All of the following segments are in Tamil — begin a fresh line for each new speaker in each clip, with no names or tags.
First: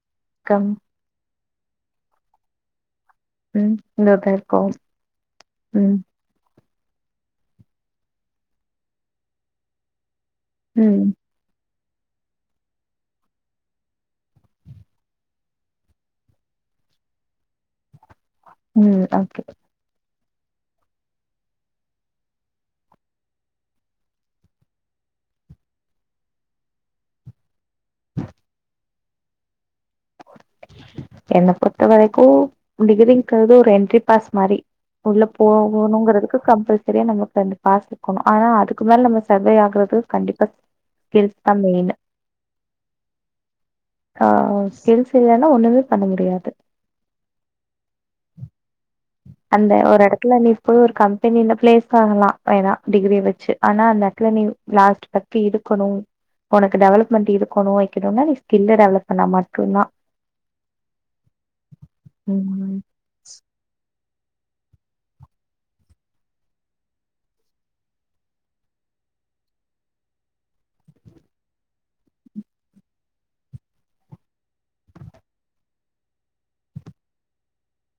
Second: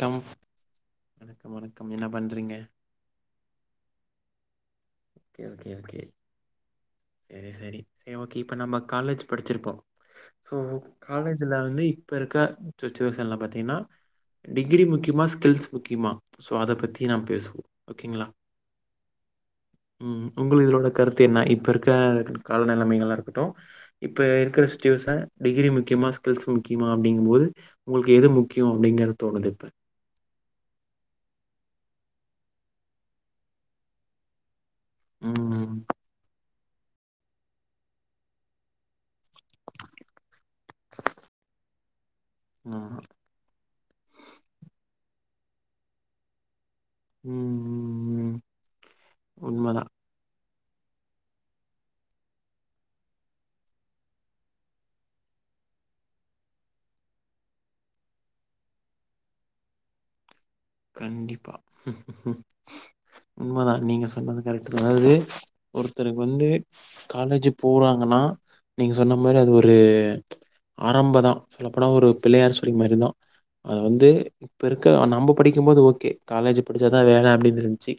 கம்
கம்
ம் வணக்கம் என்ன பண்றிங்க
ம் இந்த தா இருக்கோ
கே ஓகே
ம்
ஓகே செரி செரி செரி ஓகே இப்ப நம்ம காலேஜ் படிச்சிருப்போ சோ
ம்
காலேஜ் இதுல வந்து இப்ப இருக்க சுச்சுவேஷன்ல பாத்தீங்கனா டிகிரி முக்கியமா ஸ்கில்ஸ் முக்கியமா ஸோ அத பத்தி நாம் பேசுவோம் ஓகேங்களா
ம் ஓகே
ம் உங்களு இதுலோட கருத்து என்ன இப்ப இருக்க கால நெலமைகளா இருக்கட்டு இப்ப இருக்கற சுச்சுவேஷன் டிகிரி முக்கியமா ஸ்கில்ஸ் முக்கியமா அப்டிங்குங் போது உங்களுக்கு எது முக்கியோ அப்படிங்கற தோணுது இப்ப
என்ன பொறுத்த வரைக்கு டிகிரிங்கறது ஒரு என்ட்ரி பாஸ் மாரி உள்ள
ம்
போகணுங்கறதுக்கு கம்பல் சரியா நமக்கு அந்த பாஸ் இருக்கனு ஆனா அதுக்கு மேல நம்ம சர்வே ஆகறது கண்டிப்பா கில்ஸ் தா மெயினு
ஆ ஹா
ஆ கில்ஸ் இல்லனா ஒண்ணுமே பண்ண முடியாது
ம் ம் ம்
அந்த
உண்மைதான்
ஒரு எடத்துல நீ போய் ஒரு கம்பெனில பிளேஸ் ஆகலா ஏதா டிகிரி வச்சி ஆனா அந்த அக்லனீவு லாஸ்ட் தி இருக்கனு உனக்கு டெவலப்மெண்ட் இருக்கனு வைக்கனுனா நீ ஸ்கில்ல டெவலப் பண்ணா மட் டுதா
கண்டிப்பா
ம்
உண்மதா நீங்க சொன்னது கரெட்டு தா அதாவது ஒருத்தருக்கு வந்து காலேஜ் போறாங்கன்னா நீங்க சொன்ன மாரி அது ஒரு ஆரம்ப தா சொல்லப் போனா ஒரு பிள்ளையார் சுழி மாரி தா அது வந்து இப்ப இருக்க நம்ப படிக்கு போது ஓகே காலேஜ் படிச்சாதா வேல அப்டின் திருந்த்ச்சு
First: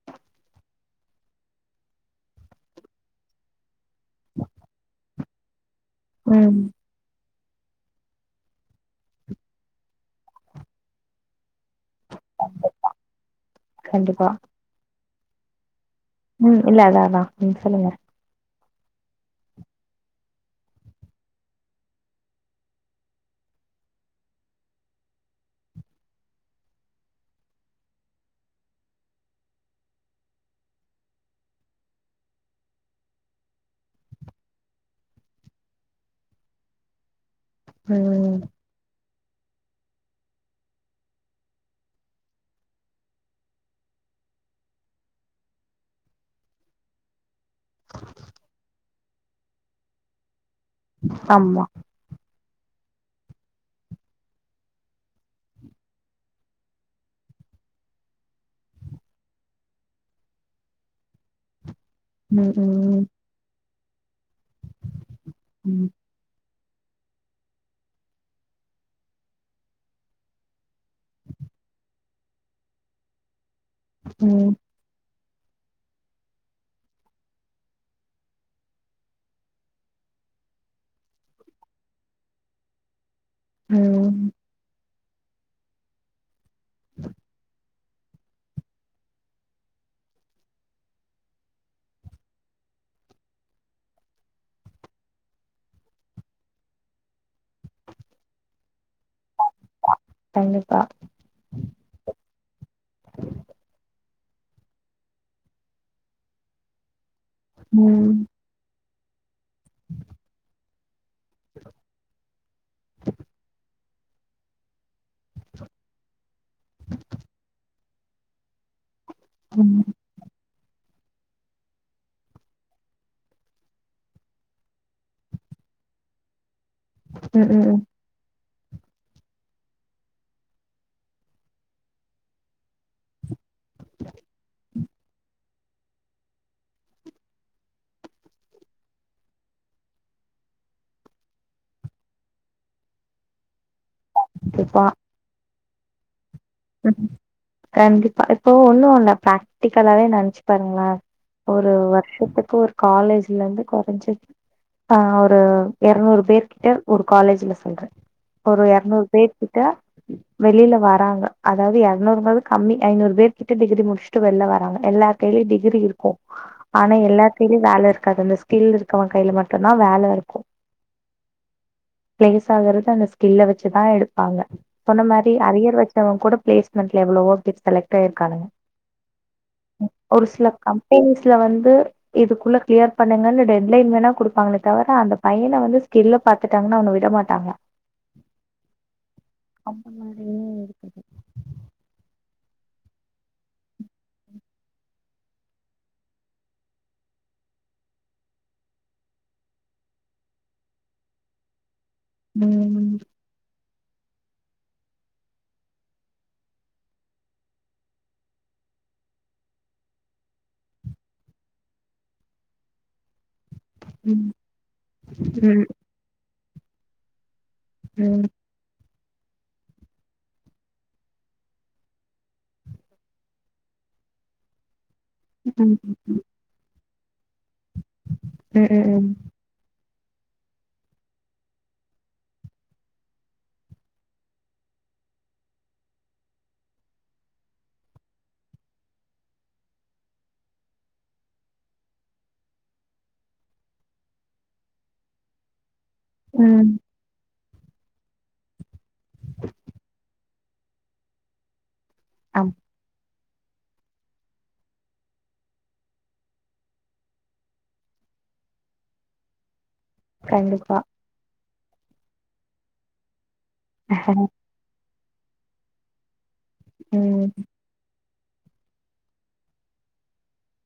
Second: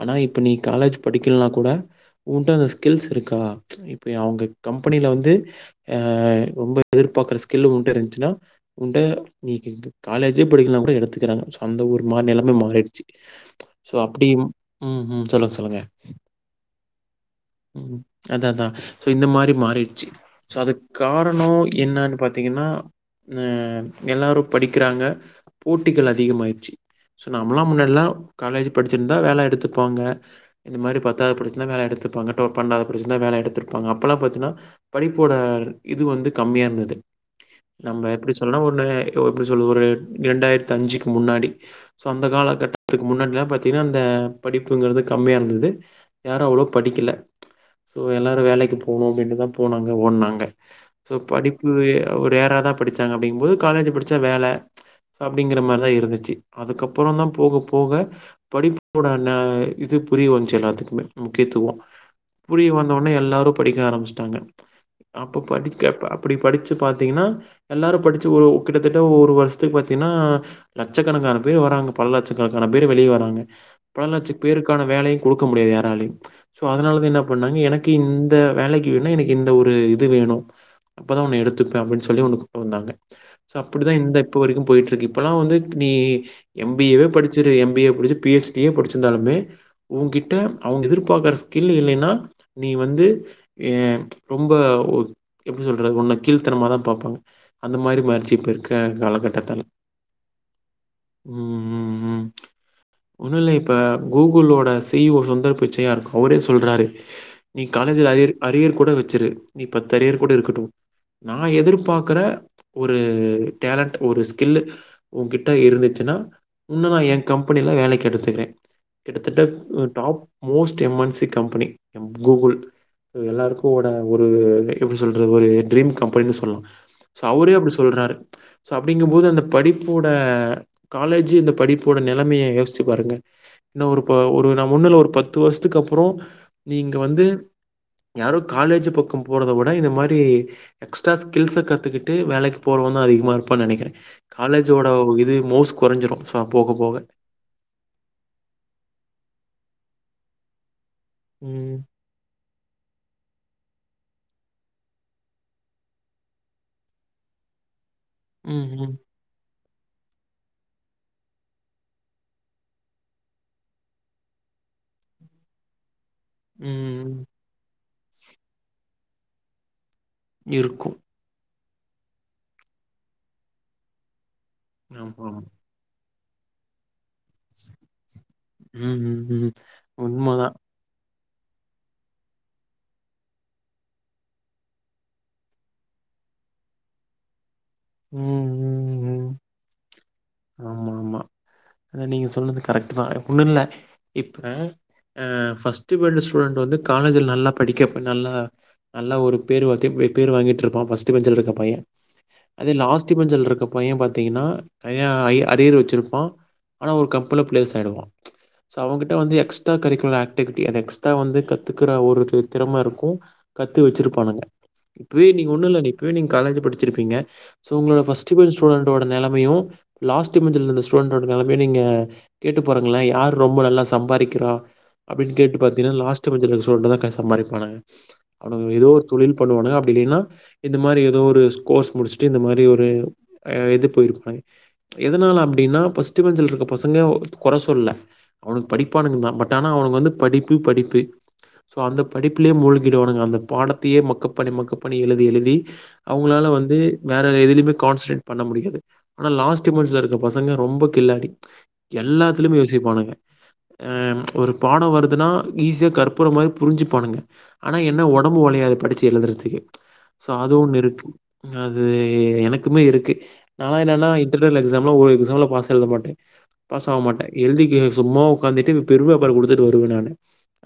ஆனா இப்ப நீ காலேஜ் படிக்கல்னா கூட உன்ட்ட அந்த ஸ்கில்ஸ் இருக்கா இப் அவுங்க கம்பெனில வந்து அ
ம்
ரொம்ப எதிர்பாக்கற ஸ்கில்லு உன்ட்ட இருந்துச்ன்னா உன்ட்ட இ காலேஜே படிக்கலனா கூட எடுத்துக்கிறாங்க அந்த ஒரு மாநிலமே மாறிடுச்சி சோ
கண்டிப்பா
அப்டி ம் ம் சொல்லுங்க சொல்லுங்க
ம் இல்ல அதா அதா நீங்க சொல்லுங்க
அதா அதா சோ இந்த மாரி மாறிடுச்சு சோ அது காரணோ என்னான்னு பாத்தீங்கனா ம் எல்லாரு படிக்கிறாங்க போட்டிகள் அதிகமாயிரு சி சோ நம்மலா முன்னாடில்லா காலேஜ் படிச்சிருந்தா வேல எடுத்து பாங்க இந்த மாரி பத்தாவது படிச்சிருந்தா வேல எடுத்துப்பாங்க டோ பண்டாவது படிச்சிருந்தா வேல எடுத்துருப்பாங்க அப்பலா பாத்தினா படிப்போட இது வந்து கம்மியா இருந்தது நம்ம எப்டி
ம்
சொல்னா ஒன்னு எப்புடி சொல்ல ஒரு ரெண்டாயிரத்து அஞ்சுக்கு முன்னாடி ஸோ அந்த கால கட்டத்துக்கு முன்னாடில்லா பாத்தீனா அந்த படிப்புங்கறது கம்மியா இருந்தது யாரு அவ்ளோ படிக்கல சோ எல்லாரு வேலைக்கு போணு அப்புடின்னு தா போனாங்க ஓட்னாங்க சோ
ஆமா
படிப்பு எ ஒரு ரேரா தா படிச்சாங்க அப்டிங்குபோது காலேஜ் படிச்சா வேல அப்டிங்கற மாரிதா இருந்துச்சி அதுக்கப்புறோ தா போக போக படிப்பு கூட அன்ன இது புரிய வந்துச்சு எல்லாத்துக்குமே முக்கியத்துவோ
ம்
புரிய
ம்
வந்தவுன்னே எல்லாரு படிக்க ஆரம்பிச்ட்டாங்க அப்ப
ம்
படிக்க அப்டி படிச்சி பாத்தீங்கனா எல்லாரு படிச்சு ஒரு கிட்டத்தட்ட ஒரு வருஷத்துக்கு பாத்தீனா லட்சக்கணக்கான க பல லட்சக்கனக்கான பேரு வெளிய வராங்க பல லச்ச
ம்
பேருக்கான வேலையு குடுக்க முடியாது யாராலையு சோ அதனால தா என்ன பண்ணாங்க எனக்கு இந்த வேலைக்கு வேணுனா எனக்கு இந்த ஒரு இது வேணு அப்ப தா உன்ன எடுத்துப்பே அப்டின்னு சொல்லி ஒன்னு கொன்டு வந்தாங்க சோ அப்புடித்தா இந்த
ம்
இப்ப வரைக்கு போயிட்டு இருக்கு இப்பல்லா வந்து நீ எம் பி ஏவே படிச்சுரு எம் பி ஏ படிச்சு பி ஹெ ச் டியே படிச்சிருந்தாலுமே ஓங்க்கிட்ட அவுங்க எதிர்பாக்குற ஸ்கில் இல்லேனா நீ வந்து ஏ ரொம்ப ஒ எப்பிடி சொல்றது ஒன்ன கீழ்த்தனமாதா பாப்பாங்க அந்த மாரி மார்ச்சு இப்பகுக்க காலகட்டத்தல
கண்டிப்பா
ம் ம் ம் ஒண்ணுல்ல இப்ப கூகுளோட சி இ ஓ சுந்தர் பிச்சையாருக் அவுரே சொல்றாரு நீ காலேஜ்ல
ம்
அயரு அரியர் கூட வச்சுரு நீ பத்து அரியர் கூட இருக்கட்டும் நா எதிர்பாக்குற ஒரு டேலண்ட் ஒரு ஸ்கில்லு ஓங்கிட்ட இருந்துச்சுனா உன்னு நா ஏங்கம்பெனில வேலைக்கெடுத்துக்கிறன்
ம்
கிட்டத்தட்ட top most M N C company ம் கூகுள் எல்லாருக்கு ஓட ஒரு எப்பிடி சொல்றது ஒரு ட்ரீம் கம்பெனின் சொல்லா சோ
ம் ம்
அவுரே அப்பிடி சொல்றாரு சோ அப்டிங்கும்போது அந்த படிப்போட காலேஜு இந்த படிப்போட நெலமையை யோசிச்சு பாருங்க இன்னு ஒரு ப ஒரு நா ஒன்னுல்ல ஒரு பத்து வருஷத்துக்கு அப்புற நீங்க வந்து யாரோ காலேஜு பக்கம் போறத விட இத மாதிரி எக்ஸ்ட்ரா ஸ்கில்ஸ கத்துக்கிட்டு வேலைக்கு போறவ தா அதிகமா இருப்பான்னு நெனைக்கிற
கண்டிப்பா
காலேஜோட இது மௌஸ் கொறைஞ்சிரு சோ போக போக
ம் கண்டிப்பா இப்போ ஒண்ணு இல்ல ப்ராக்டிக்கலாவே நெனச்சு பாருங்ளே
ம்.
ஒரு வொர்க் வர்ஷத்துக்கு ஒரு காலேஜ்ல இருந்து கொறஞ்சிது ஆ ஒரு எரநூறு பேருக்கிட்ட ஒரு காலேஜ்ல சொல்ற ஒரு
ம்ஹ்ம்.
எரநூறு பேர் கிட்ட வெளியில வராங்க அதாவது எரநூறுங்கது கம்மி ஐநூறு பேர்க்கிட்ட டிகிரி முடிஸ்ட்டு வெள்ல வராங்க எல்லா கையிலயு டிகிரி இருக்கு ஆனா
ம். ம்.
எல்லார் கையிலு வேல இருக்காது அந்த ஸ்கில் இருக்கவ கையில மட்டுந்தா வேல இருக்கு
இருக்கு
பிளேஸ் ஆகுறது அந்த ஸ்கில்ல வச்சுதா எடுப்பாங்க சொன்ன மாரி
ஆமாமா.
அரியர் வச் எங்கூட பிளேஸ்மெண்ட்ல எவ்ளவோ பேர் செலக்ட் ஆயிருக்கானுங்க
ம், ம், ம்.
ஒரு சில
உண்மதான்.
கம் ஃப்ரெண்ட்ஸ்ல வந்து இதுக்குள்ள கிளியர் பண்ணுங்கனு டெட் லைன் வேணா குடுப்பாங்களே தவிர அந்த பையன வந்து ஸ்கில்ல பாத்துட்டாங்கன்னா அவன விட மாட்டாங்க
ம் ம் ம்.
அம்ப மார இருக்குது
அதான நீங்க சொன்னது கரெக்ட் தா ஒன்று இல்லை இப்ப ஃபஸ்ட்டு வேண்ட ஸ்டூடண்ட் வந்து காலேஜில் நல்லா படிக்க போய் நல்லா நல்லா ஒரு பேர் வற்றி பேர் வாங்கிட்டுருப்பா ஃபஸ்ட்டு பெஞ்சில் இருக்கற பையன்
ம்
அதே
ம்
லாஸ்டி பெஞ்சள் இருக்கப்ப பைய பாத்தீங்கன்னா அரியர் வச்சிருப்பா ஆனா ஒரு கம்பல பிளேஸ் ஆயிடுவ சோ அவங்க கிட்ட வந்து எக்ஸ்ட்ரா கரிக்குலர் ஆக்டிவிட்டி அதை எக்ஸ்ட்ரா வந்து கத்துக்கற ஒரு திறமை இருக்கு கத்து
ம்
வச்சிருப்பானுங்க இப்பவே நீங்க ஒண்ணு இல்லலை நீ இப்பவே நீங்க காலேஜ்ல படிச்சிருப்பீங்க சோ உங்களோட
ம்
பஸ்ட பெஞ்ச் ஸ்டுடென்ட் நிலையு லாஸ்ட் பெஞ்ச் ஸோட ஸ்டூடண்ட் ஓட நிலமையா நீங்க கேட்டு போறீங்களே யாம் ரொம்ப நல்லா சம்பாதிக்கிறோ அப்டின்னு கேட்டு
ம்
பாத்தீங்கன்னா
ம்
லாஸ்ட்ஞ பெஞ்ச் ஸ்டுடென்ட் தான் சம்பாதிப்பாக
ம்
அவங்க ஏதோ
ம்
ஒரு
ம்
தொழில் பண்ணுவாங்க அப்படி இல்லைன்னா இந்த மாதிரி ஏதோ ஒரு கோர்ஸ் முடிச்சுட்டு இந்த மாதிரி ஒரு அஹஇது போயிருப்பனாங்க எதனால அப்டின்னா பஸ்டுபெஞ்சுல இருக்க பசங்க குறை சொல்லல அவனு படிப்பானுக்கு தா பட் ஆனா அவனு வந்து படிப்பு படிப்பு சோ அந்த படிப்புலேயே மூழ்கிடுவானுங்க அந்த பாடத்தையே மக்க பண்ணி மக்க பணி எழுதி எழுதி அவங்களால்
ம்
வந்து வேறு எதுலையுமே கான்சன்ட்ரேட் பண்ண முடியாது ஆனால் லாஸ்ட் மந்த்ஸில் இருக்க பசங்க ரொம்ப இல்லாடி
ஆம்
எல்லாத்திலு யோசிப்பனுங்க ஒரு பாடம் வருதுன்னா ஈஸியாக கற்பற மாதிரி புரிஞ்சு பானுங்க ஆனா என்ன உடம்பு ஒழையாது படிச்சு எழுதுறதுக்கு சோ அது
கண்டிப்பா
ஒண்ணு இருக்கு அது எனக்குமே இருக்கு நாலா என்னன்னா
ம்
இட எக்ஸாம்ல ஒரு எக்ஸாம்ல பாஸ் எழுத மாட்டே பாஸ் ஆக மாட்டே
ம்
எழுதி சும்மா ட்டு பெர அம் கொடுத்துட்டு வருவன் நான்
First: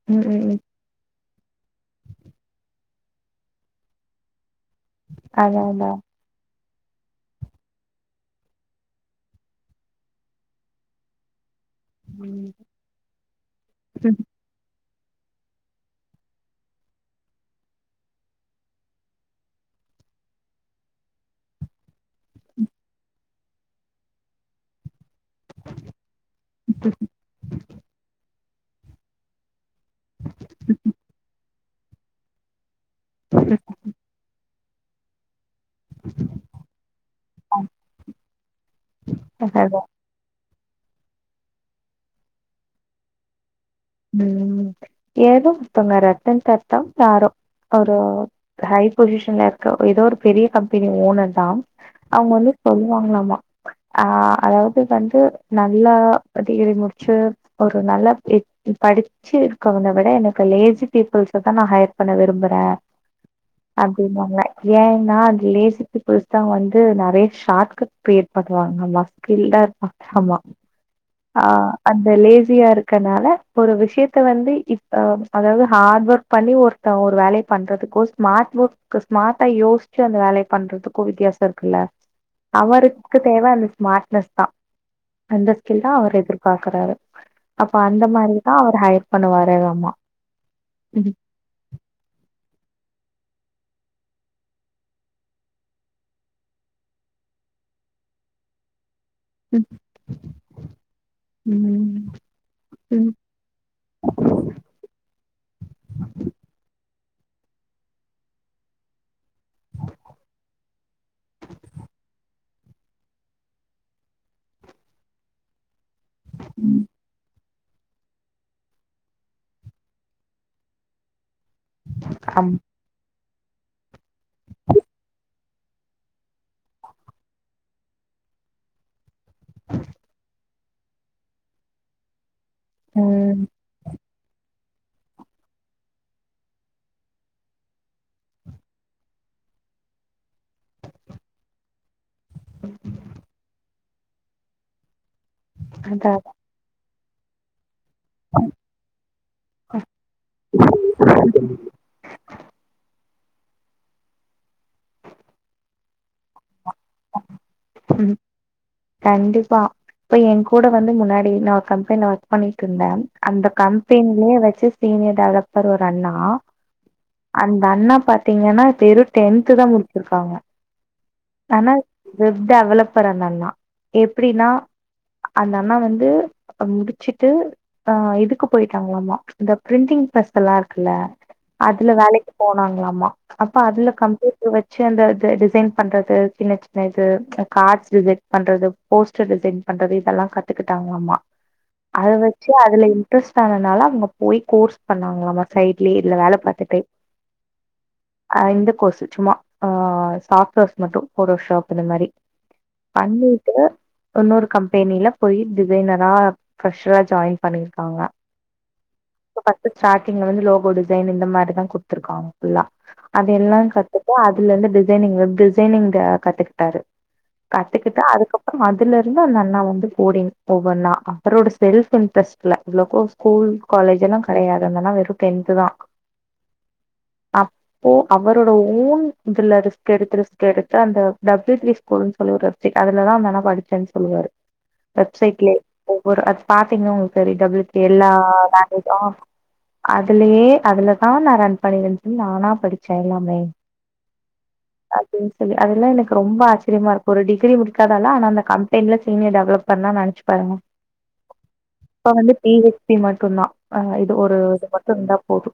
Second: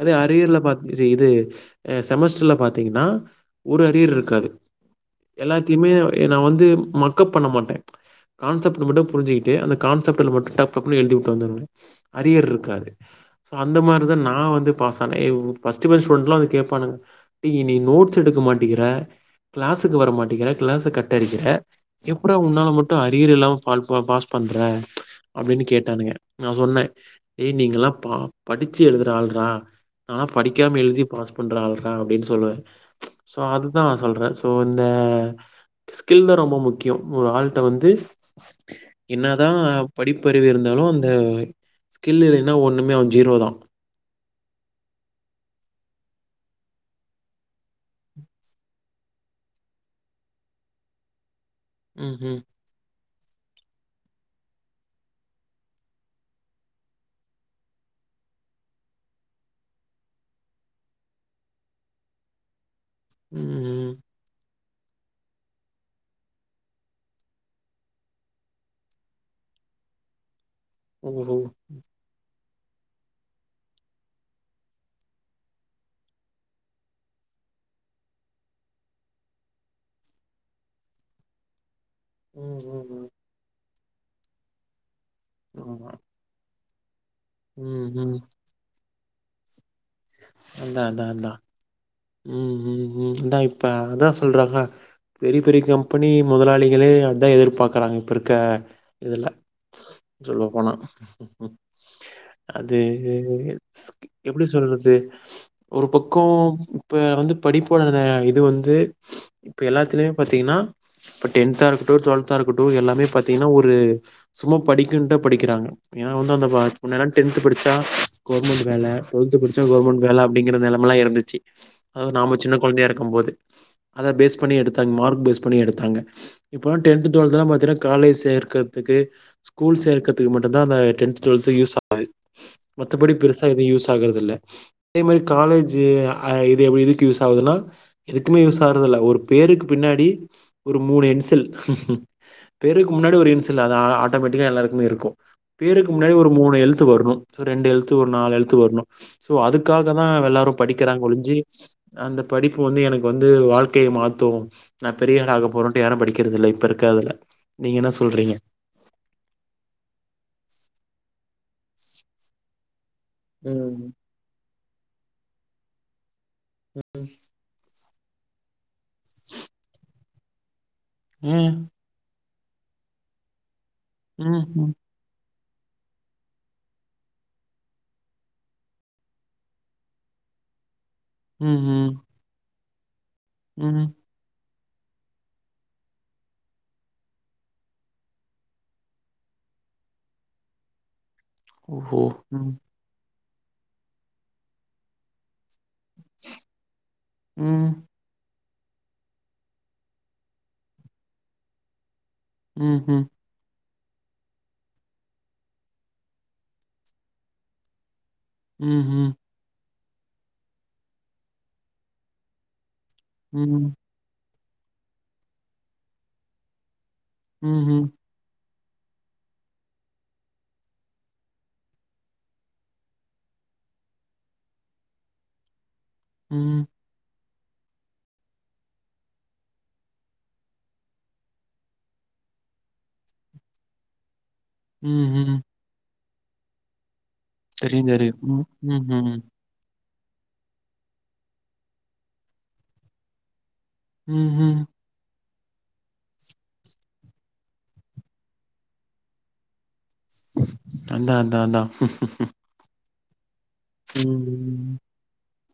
அதது
ம் ம்
அரியல பாத்த இ இதுஹ செமஸ்டர்ல பாத்தீங்கன்னா ஒரு அரியர் இருக்காது
அதான்
எல்லாத்தையுமே
அதான்
நா வந்து மக்கஅப் பண்ண மாட்டே கான்செப்ட் மட்டும் புரிஞ்சுிக்கிட்டு அந்த கான்செப்ட்ல மட்டு டக்னு எழுதிட்டு வந்த வஅரியர்
ம்
இருக்காரு அந்த மாரி தா நா வந்து பாஸ் ஆனே ஃபஸ்டுக் பே அ டுண்ட்லாம் வ கேட்பானங்க நீ நோட்ஸ் எடுக்க மாட்டேங்கிற கிளாஸக்கு வர மாட்டேங்கிற கிளாஸ கட்டடிக்கிற எப்புற உன்னால மட்டு அரியல் இல்லாம ப பாஸ் பண்ற அப்டின்னு கேட்டானுங்க நா சொன்னே ஏய் நீங்கல்லா பா படிச்சு எழுதுற ஆள்ராா ஆனா படிக்காம எழுதி பாஸ் பண்ற ஆள்ரா அப்டின்னு சொல்லுவே சோ அதுதா சொல்றே சோ இந்த ஸ்கில் தா ரொம்ப முக்கிய ஒரு ஆல் வந்து என்ன தா
அதான்
படிப்பறிவு இருந்தாலு அந்த ஸ்கில் இல்லைன்னா ஒன்றுமே அவன் ஜீரோ தா
ம் ஏதோத்தங்க ரத்த தாத்த தார ஒரு ஹை பொசிஷன்ல இருக்க ஏதோ ஒரு பெரிய கம்பெனி ஓனர் தா அவங்க
ம்ஹ்ம்.
வந்து சொல்லுவாங்களலாமா ஆ அதாவது வந்து நல்லா டிகிரி முடிச்சு ஒரு நல்ல எ- படிச்சு இருக்கவனை விட எனக்கு லேசி பீப்புள்ஸ தா நா ஹையர் பண்ண விரும்புறே
ம்
அப்டின்னா ஏன்னா அது லேசித்து பெருசு தா வந்து நெறைய ஷார்ட கட் ப்ப ஏற்காடு வாங்க மா சில்லா இருக்கு ஆமா
ஓஹோ!
ஆ அந்த லேசியா இருக்கனால ஒரு விஷயத்த வந்து இப்ப அதாவது ஹார்ட் ஒர்க் பண்ணி ஒருத்த ஒரு வேலய பண்றதுக்கு ஸ்மார்ட் ஒர்க் க்கு ஸ்மார்ட்டா யோஸ்ச்சு அந்த வேலய பண்றதுக்கு வித்தியாச இருக்குல்ல
ம், ம், ம்.
அவருக்கு தேவ அந்த ஸ்மார்ட்னஸ்தா அந்த
ஆமா.
ஸ்கில்தா அவர் எதிர் பாக்குறாரு அப்ப
ம்,
அந்த
ம்.
மாரிதா அவர் ஹயர் பண்ணுவாரே வாம்மா
அதா அதா அதா ம் ஹூம் ஹூம் தா இப்ப அதா சொல்றாங்கா பெரி பெரிய கம்பெனி முதலாளிகளே அதா எதிர்பார்க்கறாங்க இப்பருக்க இதுல சொல்லப்போனா
ம்
அது
ம்
ஸ் எப்டி சொல்றது ஒரு பக்கொ இப்ப வந்து படிப்போட இது வந்து இப்ப எல்லாத்துலயு பாத்தீங்னா இப்ப டென்த்தா இருக்கட்டு டுவெல்த்தா இருக்கட்டு எல்லாமே பாத்தீங்கனா ஒரு சும்மா படிக்கனும்டே படிக்கிறாங்க ஏனா வந்தோ அந்த நம்ம
ம்
முன்னேலா டென்த் த்து படிச்சா கவர்மெண்ட் வேல டுவெல்த் படிச்சா கவர்மெண்ட் வேல அப்டிங்கிற நெலமலா இருந்துச்சு அதாவது நாம
அம்
சின்ன கொழந்தையா இருக்கும் போது அத பேஸ் பண்ணி எடுத்தாங்க மார்க் பேஸ் பண்ணி எடுத்தாங்க இப்பல்லா டென்த் டுவெல்த்தெல்லா பாத்தீனா காலேஜ் சேர்க்கத்துக்கு ஸ்கூல் சேர்க்கத்துக்கு மட்டுந்தா அந்த டென்த் டுவல்த் யூஸ் ஆவ் க மத்தபடி
ம்
பெருசா எதுவு யூஸ் ஆகுறது இல்ல அதே மாதிரி காலேஜூ அ இது எப்டி இதுக்கு யூஸ் ஆவுதுன்னா எதுக்குமே யூஸ் ஆவறதில்ல ஒரு பேருக்கு பின்னாடி ஒரு மூணு இன்சியல் பேருக் முன்னாடி ஒரு இன்சியல் அது ஆட்டோமேட்டிக்கா எல்லாருக்குமே இருக்கு பேருக்கு
அதா
முன்னாடி
ம்
ஒரு மூணு எழுத்து வர்னு சோ ரெண்டு எழுத்து ஒரு நாலு எழுத்து வரணு சோ அதுக்காகதா எல்லாரு படிக்கிறாங்க ஒழிஞ்சி அந்த படிப்பு வந்து எனக்கு வந்து வாழ்க்கய மாத்து நான் பெரியாள ஆக போறேன்ட்டு யாரு படிக்கிறதில்ல இப்ப இருக்கதுல நீங்க என்ன
அதான்.
சொல்றீங்க
கண்டிப்பா இப்ப ஏ கூட வந்து முன்னாடி நா ஒரு கம்பெனில ஒர்க் பண்ணிட் இருந்த அந்த
ம்
கம்பெனிலே வெப்சிஸ் சீனியர் டெவலப்பர் ஒரு அண்ணா
உ உ
அந்த அண்ணா பாத்தீங்கனா வெறு டென்த்து தா முடிச்சிருக்காங்க
ம்
ஆனா வெப் டெவலப்பர் அந்த அண்ணா
ம்
எப்டினா
ம்
அந்த அண்ணா வந்து முடிச்சிட்டு போ இதுக்கு பொய்ட்டாங்களாமா இந்த பிரிண்டிங் ப்ரெஸ் எல்லா இருக்குல அதுல
ம்
வேலைக் போனாங்களாமா அப்ப
ம் ம்
அதுல கம்ப்யூ இது வெச்சு அந்த இது டிசைன் பண்றது சின்ன சின்ன இது அ கார்ட்ஸ் டிசெய்ன் பண்றது போஸ்டர் டிசைன் பண்றது இதெல்லா கத்துக்குட்டாங்களாமா
ஓஹோ
அத வெச்சு
ம்
அதுல இன்ட்ரெஸ்ட் ஆனதுனால அவங்க போய் கோர்ஸ் பண்ணாங்களாமா சைட்லயே இதுல வேல பாத்துட்டே
ம்
அ இந்த கோர்ஸு சும்மா ஆ சாப்ட்வேர்ஸ் மட்டு போட்டோ ஷாப் அ இந்த மாரி
ம் ம்
பண்ணிட்டு ஒன்னொரு கம்பெனில போய் டிசைனரா ஃப்ரெஷரா ஜாயின் பண்ணியிருக்காங்க
ம் ஹூ
இப்ப பஸ்ட் ஸ்டார்ட்டிங்ல வந்து லோகோ டிசைன் இந்த மாரிதா குடுத்துருக்காங்க ஃபுல்ல அதயெல்லாம்
ம்.
கத் குட்டு அதுல இருந்து டிசைனிங் வெப் டிசைனிங் அ கத்துக்கிட்டாரு
ம்ஹ்ம்.
கத்துக்கிட்டு அதுக்கப் அதுலருந்து அந்த அண்ணா வந்து போடிங் ஒவ்வொண்ணா அவரோட செல்ஃப் இன்ட்ரெஸ்ட்ல இவ்ளோக்கு ஸ்கூல் காலேஜ் எல்லா கடயாது அந்த அண்ணா வெறு டென்த் தா
ம்
அப்போ அவரோட ஓன் இதுல ரிஸ்க் எடுத்து ரிஸ்க் எடுத்து அந்த டப்யூ த்ரீ ஸ்கூல்னு சொல்லி ஒரு இ அதுலதா அந்த அண்ணா படிச்சேன்னு சொல்லுவாரு
ம்ஹ்ம்.
வெப்சைட்லே ஒவ்வோரு அது பாத்தீங்கன்னா உங்குளுக்கு செரி டப்யூ த்ரீ
தெரியும்,
எல்லா
தெரியும். ம்.
லேங்வேஜோ
ம்ஹ்ம்.
அதுலயே அதுலதா நா ரன் பண்ணிருன்ன நானா படிச்சே எல்லாமே
ம் ம்
அது செரி அதெல்லா எனக்கு ரொம்ப ஆச்சரியமா இருக்கோ ஒரு டிகிரி முடிக்காதாலு ஆன அந்த கம்பெனில சீனியர் டெவலப்பர் னா நெனச்சே பாருங்க
அதான், அதான், அதான்.
அப்ப வந்து பி ஹச் டி மட்டுந்தா ஆ இது ஒரு இது
ம்.
மட்டு இருந்தா போது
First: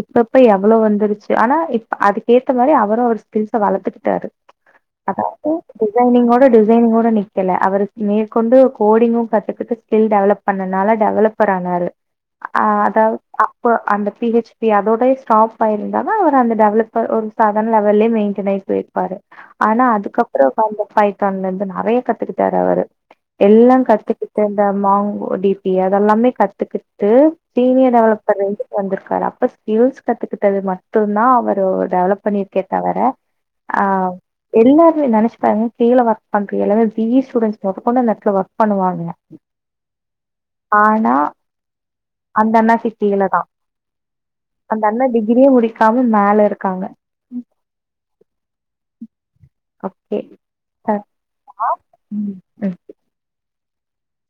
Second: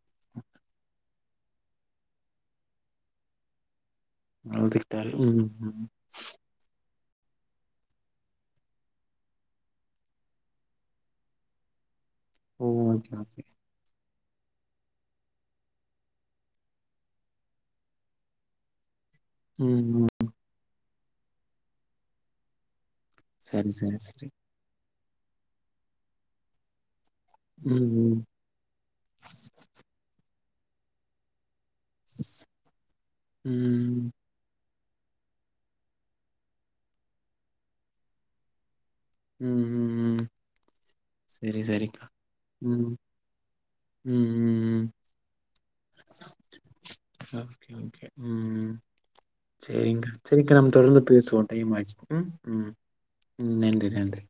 இப்பப்ப எவ்வளோ வந்துருச்சு ஆனா இப்ப அதுக்கு ஏத்த மாரி அவரோ அவரு ஸ்கில்ஸ வளத்துக்கிட்டாரு
அழுதுகிட்டாரு.
அதாவது
ம்ஹ்ம்.
டிசைனிங்கோட டிசைனிங்கோட நிக் ல்ல அவரு மேற்கொண்டு கோடிங்கோ கத்துக்கிட்டு ஸ்கில் டெவலப் பண்ணனால டெவலப்பர் ஆனாரு ஆ
ஓ!
அதா
ஓகே,
வ
ஓகே.
இப்போ அந்த பி ஹெச் பி அதோட ஸ்டாப் ஆயிருந்ததா அவரு அந்த டெவலப்பர் ஒரு சாத லெவல்லே மெயின்டென் போய்ர்ப்பாரு
ம்,
ஆனா
ம்.
அதுக்கப்புறோ வந்த பைத்தான்ல இருந்து நறையா கத்துக்கிட்டாரு அவரு
சரி,
எல்லாமே
சரி, சரி.
கத்துக்கிட்டு இந்த மாங்கு டி பி அதெல்லாமே கத்துக்கிட்டு
ம்,
சீனியர்
ம்.
டெவலப்பர்லந்து வந்திருக்காரு அப்ப ஸ்கில்ஸ் கத்துக்கிட்டது மட்டுந்தா அவரு டெவலப் பண்ணிருக்கே தவர ஆ
ம்.
எல்லாருமே நெனைச்சு பாருங்க கீழ ஒர்க் பண்ற எல்லாமே பி இ ஸ்டூடென்ட்ஸ் மொதற் கொண்டு அந்த எடத்துல ஒர்க் பண்ணுவாங்க
ம் ம் ம்
ஆனா
ம்.
அந்தண்ணாக்கு கீழதா
ம்
அந்த
ம்.
அண்ணா டிகிரியே முடிக்காம மேல இருக்காங்க
ஓகே ஓகே ம் சரிங்க்கா
ஓகே
சரிங்கா நம்ம தொடர்ந்து பேசுவோ டைம் ஆயிச்சு
ம் ம்.
நன்றி நன்றி